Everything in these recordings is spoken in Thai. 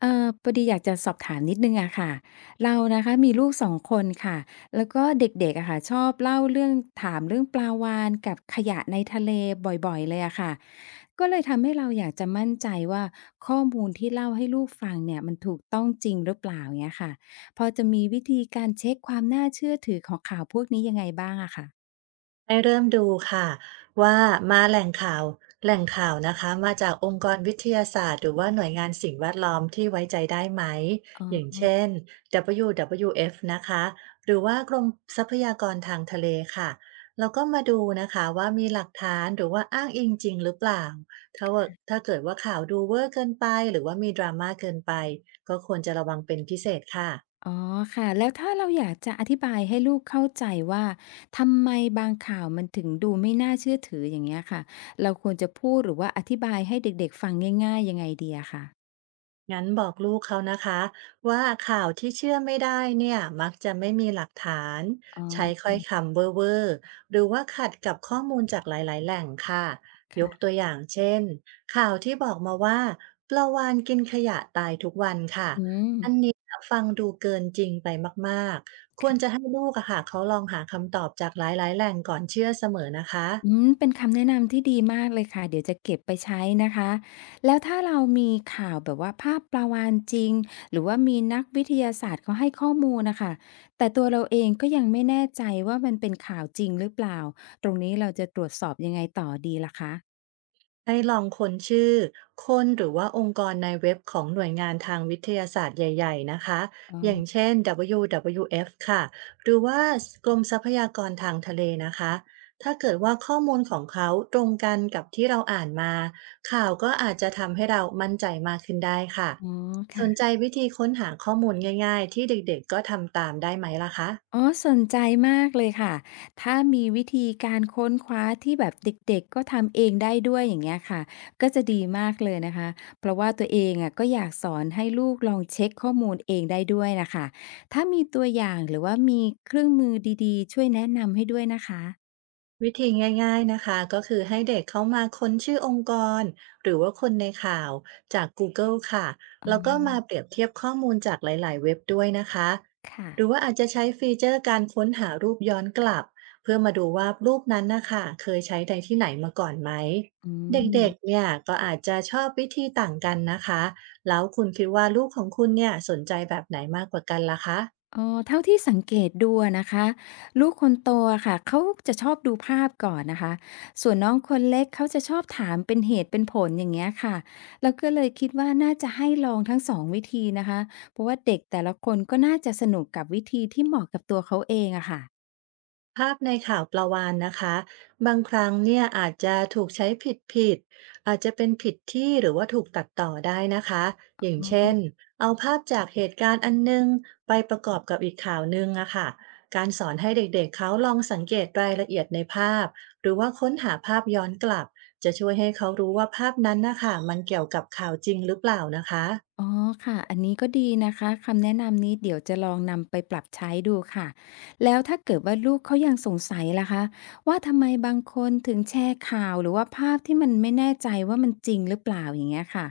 พอดีอยากจะสอบถามนิดนึงอะค่ะเรานะคะมีลูกสองคนค่ะแล้วก็เด็กๆอะค่ะชอบเล่าเรื่องถามเรื่องปลาวาฬกับขยะในทะเลบ่อยๆเลยอะค่ะก็เลยทำให้เราอยากจะมั่นใจว่าข้อมูลที่เล่าให้ลูกฟังเนี่ยมันถูกต้องจริงหรือเปล่าเงี้ยค่ะพอจะมีวิธีการเช็คความน่าเชื่อถือของข่าวพวกนี้ยังไงบ้างอะคะ ให้เริ่มดูค่ะว่ามาแหล่งข่าวนะคะมาจากองค์กรวิทยาศาสตร์หรือว่าหน่วยงานสิ่งแวดล้อมที่ไว้ใจได้ไหมอย่างเช่น WWF นะคะหรือว่ากรมทรัพยากรทางทะเลค่ะแล้วก็มาดูนะคะว่ามีหลักฐานหรือว่าอ้างอิงจริงหรือเปล่าถ้าเกิดว่าข่าวดูเวอร์เกินไปหรือว่ามีดราม่าเกินไปก็ควรจะระวังเป็นพิเศษค่ะ อ๋อค่ะแล้วถ้าเราอยากจะอธิบายให้ลูกเข้าใจว่าทำไมบางข่าวมันถึงดูไม่น่าเชื่อถืออย่างเงี้ยค่ะเราควรจะพูดหรือว่าอธิบายให้เด็กๆฟังง่ายๆยังไงดีอะค่ะงั้นบอกลูกเขานะคะว่าข่าวที่เชื่อไม่ได้เนี่ยมักจะไม่มีหลักฐานอ๋ใช้ค่ออยคำเว่อร์ๆหรือว่าขัดกับข้อมูลจากหลายๆแหล่งค่ะยกตัค่ะวอย่างเช่นข่าวที่บอกมาว่าปลาวาฬกินขยะตายทุกวันค่ะอืม อันนี้ฟังดูเกินจริงไปมากๆควรจะให้ลูกอะค่ะเขาลองหาคำตอบจากหลายๆแหล่งก่อนเชื่อเสมอนะอืคะ มเป็นคำแนะนำที่ดีมากเลยค่ะเดี๋ยวจะเก็บไปใช้นะคะแล้วถ้าเรามีข่าวแบบว่าภาพปลาวาฬจริงหรือว่ามีนักวิทยาศาสตร์เขาให้ข้อมูลน่ะค่ะแต่ตัวเราเองก็ยังไม่แน่ใจว่ามันเป็นข่าวจริงหรือเปล่าตรงนี้เราจะตรวจสอบยังไงต่อดีล่ะคะให้ลองค้นชื่อคนหรือว่าองค์กรในเว็บของหน่วยงานทางวิทยาศาสตร์ใหญ่ๆนะคะอ๋อย่างอเช่น WWF ค่ะหรือว่ากรมทรัพยากรทางทะเลนะคะถ้าเกิดว่าข้อมูลของเขาตรงกันกับที่เราอ่านมาข่าวก็อาจจะทำให้เรามั่นใจมากขึ้นได้ค่ะอ๋อสค่ะ นใจวิธีค้นหาข้อมูลง่ายๆที่เด็กๆก็ทำตามได้ไหมล่ะคะ อ๋อสนใจมากเลยค่ะ ถ้ามีวิธีการค้นคว้าที่แบบเด็กๆก็ทำเองได้ด้วยอย่างเงี้ยค่ะก็จะดีมากเลยนะคะเพราะว่าตัวเองอะก็อยากสอนให้ลูกลองเช็คข้อมูลเองได้ด้วยนะคะถ้ามีตัวอย่างหรือว่ามีเครื่องมือดีๆช่วยแนะนำให้ด้วยนะคะวิธีง่ายๆนะคะก็คือให้เด็กเขามาค้นชื่อองค์กรหรือว่าคนในข่าวจาก Google ค่ะอ๋แล้วก็มาเปอรียบเทียบข้อมูลจากหลายๆเว็บด้วยนะคะค่ะหรือว่าอาจจะใช้ฟีเจอร์การค้นหารูปย้อนกลับเพื่อมาดูว่ารูปนั้นนะคะเคยใช้ในที่ไหนมาก่อนไหมอืเด็กๆม เนี่ยก็อาจจะชอบวิธีต่างกันนะคะแล้วคุณคิดว่าลูกของคุณเนี่ยสนใจแบบไหนมากกว่ากันล่ะคะ อ๋อเท่าที่สังเกตดูอะนะคะลูกคนโตอะค่ะเขาจะชอบดูภาพก่อนนะคะส่วนน้องคนเล็กเขาจะชอบถามเป็นเหตุเป็นผลอย่างเงี้ยค่ะเราก็เลยคิดว่าน่าจะให้ลองทั้งสองวิธีนะคะเพราะว่าเด็กแต่ละคนก็น่าจะสนุกกับวิธีที่เหมาะกับตัวเขาเองอะค่ะ ภาพในข่าวประวานนะคะบางครั้งเนี่ยอาจจะถูกใช้ผิดอาจจะเป็นผิดที่หรือว่าถูกตัดต่อได้นะคะอย่างเช่นเอาภาพจากเหตุการณ์อันนึงไปประกอบกับอีกข่าวนึงอะค่ะการสอนให้เด็กๆเขาลองสังเกตรายละเอียดในภาพหรือว่าค้นหาภาพย้อนกลับจะช่วยให้เขารู้ว่าภาพนั้นนะคะมันเกี่ยวกับข่าวจริงหรือเปล่านะคะ อ๋อค่ะอันนี้ก็ดีนะคะคำแนะนำนี้เดี๋ยวจะลองนำไปปรับใช้ดูค่ะแล้วถ้าเกิดว่าลูกเขายังสงสัยล่ะคะว่าทำไมบางคนถึงแชร์ข่าวหรือว่าภาพที่มันไม่แน่ใจว่ามันจริงหรือเปล่าอย่างเงี้ยค่ะ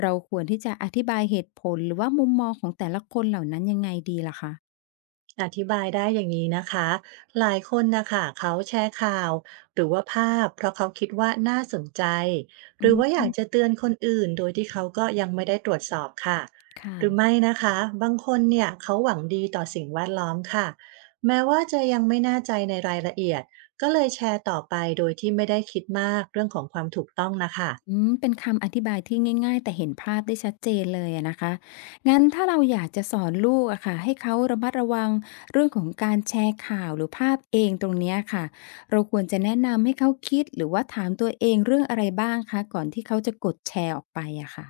เราควรที่จะอธิบายเหตุผลหรือว่ามุมมองของแต่ละคนเหล่านั้นยังไงดีล่ะคะอธิบายได้อย่างนี้นะคะ หลายคนนะคะเขาแชร์ข่าวหรือว่าภาพเพราะเขาคิดว่าน่าสนใจหอืรือว่าอยากจะมเตือนคนอื่นโดยที่เขาก็ยังไม่ได้ตรวจสอบค่ะหรือค่ะ ไม่นะคะบางคนเนี่ยเขาหวังดีต่อสิ่งแวดล้อมค่ะแม้ว่าจะยังไม่แน่ใจในรายละเอียดก็เลยแชร์ต่อไปโดยที่ไม่ได้คิดมากเรื่องของความถูกต้องนะคะ อืมเป็นคำอธิบายที่ง่ายๆแต่เห็นภาพได้ชัดเจนเลยอะนะคะงั้นถ้าเราอยากจะสอนลูกอะค่ะให้เขาระมัดระวังเรื่องของการแชร์ข่าวหรือภาพเองตรงเนี้ยค่ะเราควรจะแนะนำให้เขาคิดหรือว่าถามตัวเองเรื่องอะไรบ้างคะก่อนที่เขาจะกดแชร์ออกไปอะค่ะ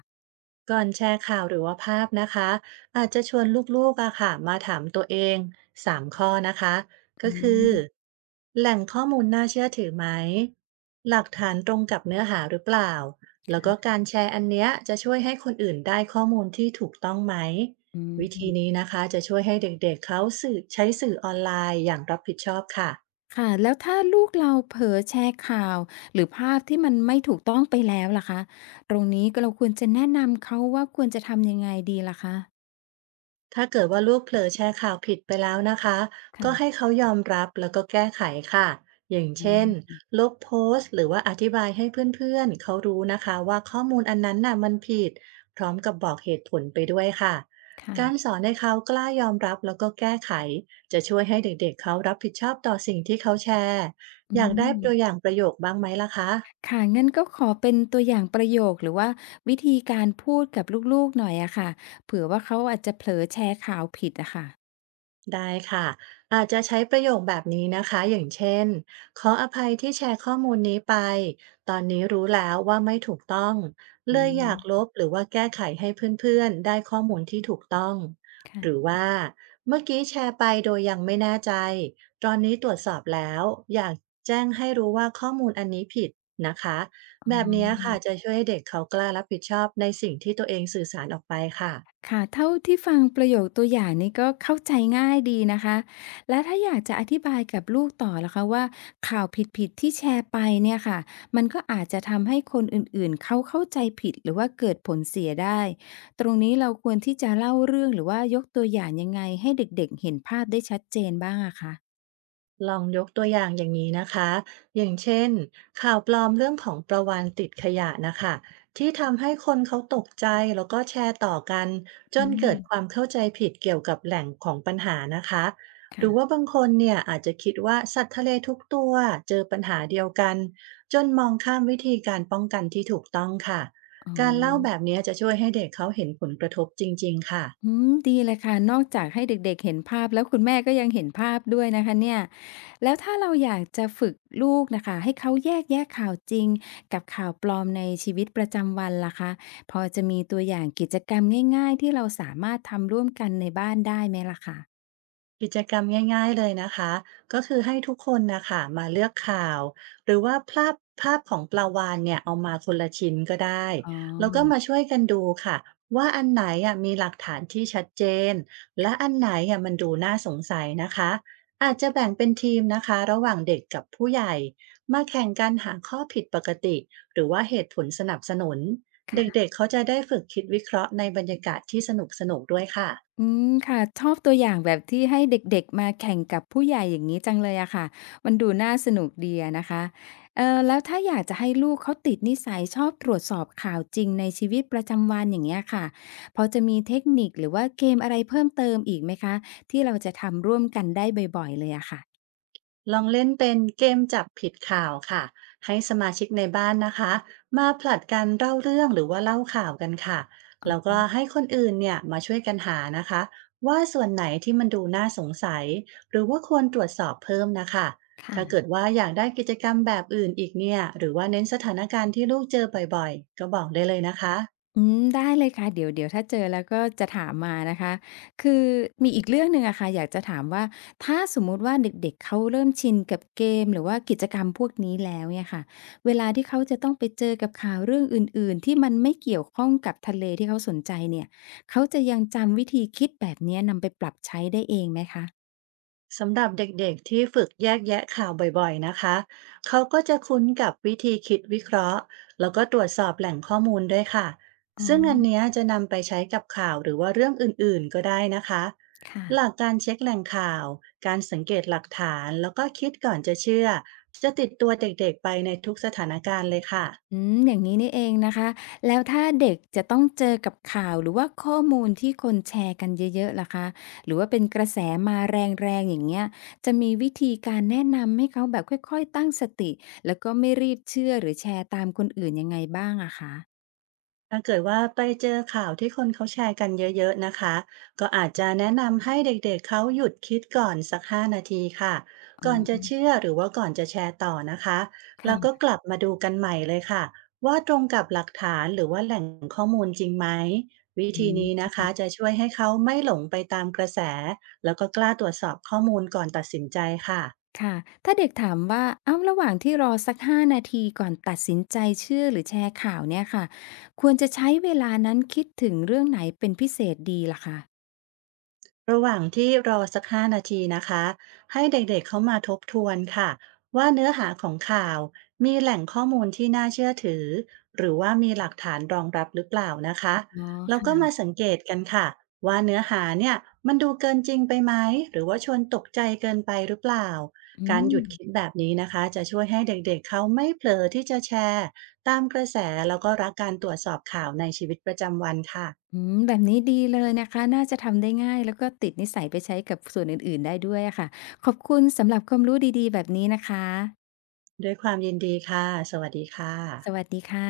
ก่อนแชร์ข่าวหรือว่าภาพนะคะอาจจะชวนลูกๆอะค่ะมาถามตัวเอง3ข้อนะคะก็อืคือมแหล่งข้อมูลน่าเชื่อถือไหมหลักฐานตรงกับเนื้อหาหรือเปล่าแล้วก็การแชร์อันเนี้ยจะช่วยให้คนอื่นได้ข้อมูลที่ถูกต้องไหมอืวิธีมนี้นะคะจะช่วยให้เด็กๆเขาใช้สื่อออนไลน์อย่างรับผิดชอบค่ะ ค่ะแล้วถ้าลูกเราเผลอแชร์ข่าวหรือภาพที่มันไม่ถูกต้องไปแล้วล่ะคะตรงนี้ก็เราควรจะแนะนำเขาว่าควรจะทำยังไงดีล่ะคะถ้าเกิดว่าลูกเผลอแชร์ข่าวผิดไปแล้วนะคะก็ให้ค่ะเขายอมรับแล้วก็แก้ไขค่ะอย่างอืเช่นมลบโพสต์หรือว่าอธิบายให้เพื่อนๆเขารู้นะคะว่าข้อมูลอันนั้นน่ะมันผิดพร้อมกับบอกเหตุผลไปด้วยค่ะการค่ะ สอนให้เขากล้ายอมรับแล้วก็แก้ไข จะช่วยให้เด็กๆเขารับผิดชอบต่อสิ่งที่เขาแชร์อือยากได้มตัวอย่างประโยคบ้างไหมล่ะคะ ค่ะงั้นก็ขอเป็นตัวอย่างประโยคหรือว่าวิธีการพูดกับลูกๆหน่อยอะค่ะเผื่อว่าเขาอาจจะเผลอแชร์ข่าวผิดอะค่ะได้ค่ะอาจจะใช้ประโยคแบบนี้นะคะอย่างเช่นขออภัยที่แชร์ข้อมูลนี้ไปตอนนี้รู้แล้วว่าไม่ถูกต้องอืเลยอมยากลบหรือว่าแก้ไขให้เพื่อนๆได้ข้อมูลที่ถูกต้องหรือค่ะ ว่าเมื่อกี้แชร์ไปโดยยังไม่แน่ใจตอนนี้ตรวจสอบแล้วอยากแจ้งให้รู้ว่าข้อมูลอันนี้ผิดนะคะแบบนี้ค่ะจะช่วยให้เด็กเขากล้ารับผิดชอบในสิ่งที่ตัวเองสื่อสารออกไปค่ะ ค่ะเท่าที่ฟังประโยคตัวอย่างนี้ก็เข้าใจง่ายดีนะคะแล้วถ้าอยากจะอธิบายกับลูกต่อล่ะคะว่าข่าวผิดๆที่แชร์ไปเนี่ยค่ะมันก็อาจจะทำให้คนอื่นๆเขาเข้าใจผิดหรือว่าเกิดผลเสียได้ตรงนี้เราควรที่จะเล่าเรื่องหรือว่ายกตัวอย่างยังไงให้เด็กๆเห็นภาพได้ชัดเจนบ้างอะคะลองยกตัวอย่างอย่างนี้นะคะอย่างเช่นข่าวปลอมเรื่องของประวานติดขยะนะคะที่ทำให้คนเขาตกใจแล้วก็แชร์ต่อกันจอืนเกิมดความเข้าใจผิดเกี่ยวกับแหล่งของปัญหานะคะหรือว่าค่ะบางคนเนี่ยอาจจะคิดว่าสัตว์ทะเลทุกตัวเจอปัญหาเดียวกันจนมองข้ามวิธีการป้องกันที่ถูกต้องค่ะอ๋การเล่าแบอ บนี้จะช่วยให้เด็กเขาเห็นผลกระทบจริงๆค่ะ อืมดีเลยค่ะนอกจากให้เด็กๆเห็นภาพแล้วคุณแม่ก็ยังเห็นภาพด้วยนะคะเนี่ยแล้วถ้าเราอยากจะฝึกลูกน่ะค่ะให้เขาแยกแยะข่าวจริงกับข่าวปลอมในชีวิตประจำวันล่ะคะพอจะมีตัวอย่างกิจกรรมง่ายๆที่เราสามารถทำร่วมกันในบ้านได้ไหมล่ะคะกิจกรรมง่ายๆเลยนะคะก็คือให้ทุกคนนะคะมาเลือกข่าวหรือว่าภาพของปลาวาฬเนี่ยเอามาคนละชิ้นก็ได้อ๋แล้วก็มาอช่วยกันดูค่ะว่าอันไหนอ่ะมีหลักฐานที่ชัดเจนและอันไหนอ่ะมันดูน่าสงสัยนะคะอาจจะแบ่งเป็นทีมนะคะระหว่างเด็กกับผู้ใหญ่มาแข่งกันหาข้อผิดปกติหรือว่าเหตุผลสนับสนุนเดค่ะ ็กๆเขาจะได้ฝึกคิดวิเคราะห์ในบรรยากาศที่สนุกๆด้วยค่ะ อืมค่ะชอบตัวอย่างแบบที่ให้เด็กๆมาแข่งกับผู้ใหญ่อย่างนี้จังเลยอะค่ะมันดูน่าสนุกดีอะนะคะแล้วถ้าอยากจะให้ลูกเขาติดนิสัยชอบตรวจสอบข่าวจริงในชีวิตประจำวันอย่างเงี้ยค่ะพอจะมีเทคนิคหรือว่าเกมอะไรเพิ่มเติมอีกไหมคะที่เราจะทำร่วมกันได้บ่อยๆเลยอะค่ะลองเล่นเป็นเกมจับผิดข่าวค่ะให้สมาชิกในบ้านนะคะมาผลัดกันเล่าเรื่องหรือว่าเล่าข่าวกันค่ะอ๋แล้วอก็ให้คนอื่นเนี่ยมาช่วยกันหานะคะว่าส่วนไหนที่มันดูน่าสงสัยหรือว่าควรตรวจสอบเพิ่มนะคะถ้าเกิดค่ะ ว่าอยากได้กิจกรรมแบบอื่นอีกเนี่ยหรือว่าเน้นสถานการณ์ที่ลูกเจอบ่อยๆก็บอกได้เลยนะคะ อืมได้เลยค่ะเดี๋ยวถ้าเจอแล้วก็จะถามมานะคะคือมีอีกเรื่องหนึ่งอะค่ะอยากจะถามว่าถ้าสมมุติว่าเด็กๆเขาเริ่มชินกับเกมหรือว่ากิจกรรมพวกนี้แล้วเนี่ยค่ะเวลาที่เขาจะต้องไปเจอกับข่าวเรื่องอื่นๆที่มันไม่เกี่ยวข้องกับทะเลที่เขาสนใจเนี่ยเขาจะยังจำวิธีคิดแบบเนี้ยนำไปปรับใช้ได้เองไหมคะสำหรับเด็กๆที่ฝึกแยกแยะข่าวบ่อยๆนะคะเขาก็จะคุ้นกับวิธีคิดวิเคราะห์แล้วก็ตรวจสอบแหล่งข้อมูลด้วยค่ะอ๋ซึ่งอันเนี้อยจะนำไปใช้กับข่าวหรือว่าเรื่องอื่นๆก็ได้นะคะค่ะ หลักการเช็คแหล่งข่าวการสังเกตหลักฐานแล้วก็คิดก่อนจะเชื่อจะติดตัวเด็กๆไปในทุกสถานการณ์เลยค่ะ อืมอย่างนี้นี่เองนะคะแล้วถ้าเด็กจะต้องเจอกับข่าวหรือว่าข้อมูลที่คนแชร์กันเยอะๆล่ะคะหรือว่าเป็นกระแสมาแรงๆอย่างเงี้ยจะมีวิธีการแนะนำให้เขาแบบค่อยๆตั้งสติแล้วก็ไม่รีบเชื่อหรือแชร์ตามคนอื่นยังไงบ้างอะคะถ้าเกิดว่าไปเจอข่าวที่คนเขาแชร์กันเยอะๆนะคะก็อาจจะแนะนำให้เด็กๆเขาหยุดคิดก่อนสักห้านาทีค่ะอ๋อก่อนจะเชื่อหรือว่าก่อนจะแชร์ต่อนะคะแล้วก็ค่ะกลับมาดูกันใหม่เลยค่ะว่าตรงกับหลักฐานหรือว่าแหล่งข้อมูลจริงไหมวิอธีนี้ืมนะคะจะช่วยให้เขาไม่หลงไปตามกระแสแล้วก็กล้าตรวจสอบข้อมูลก่อนตัดสินใจค่ะ ค่ะถ้าเด็กถามว่าเอ้าระหว่างที่รอสัก5นาทีก่อนตัดสินใจเชื่อหรือแชร์ข่าวเนี่ยค่ะควรจะใช้เวลานั้นคิดถึงเรื่องไหนเป็นพิเศษดีล่ะคะระหว่างที่รอสัก5 นาทีนะคะให้เด็กๆเขามาทบทวนค่ะว่าเนื้อหาของข่าวมีแหล่งข้อมูลที่น่าเชื่อถือหรือว่ามีหลักฐานรองรับหรือเปล่านะคะอ๋อแล้วก็ค่ะ มาสังเกตกันค่ะว่าเนื้อหาเนี่ยมันดูเกินจริงไปไหมหรือว่าชวนตกใจเกินไปหรือเปล่าอืการมหยุดคิดแบบนี้นะคะจะช่วยให้เด็กๆเขาไม่เผลอที่จะแชร์ตามกระแสแล้วก็รักการตรวจสอบข่าวในชีวิตประจำวันค่ะอืมแบบนี้ดีเลยนะคะน่าจะทำได้ง่ายแล้วก็ติดนิสัยไปใช้กับส่วนอื่นๆได้ด้วยอะค่ะขอบคุณสำหรับความรู้ดีๆแบบนี้นะคะด้วยความยินดีค่ะสวัสดีค่ะสวัสดีค่ะ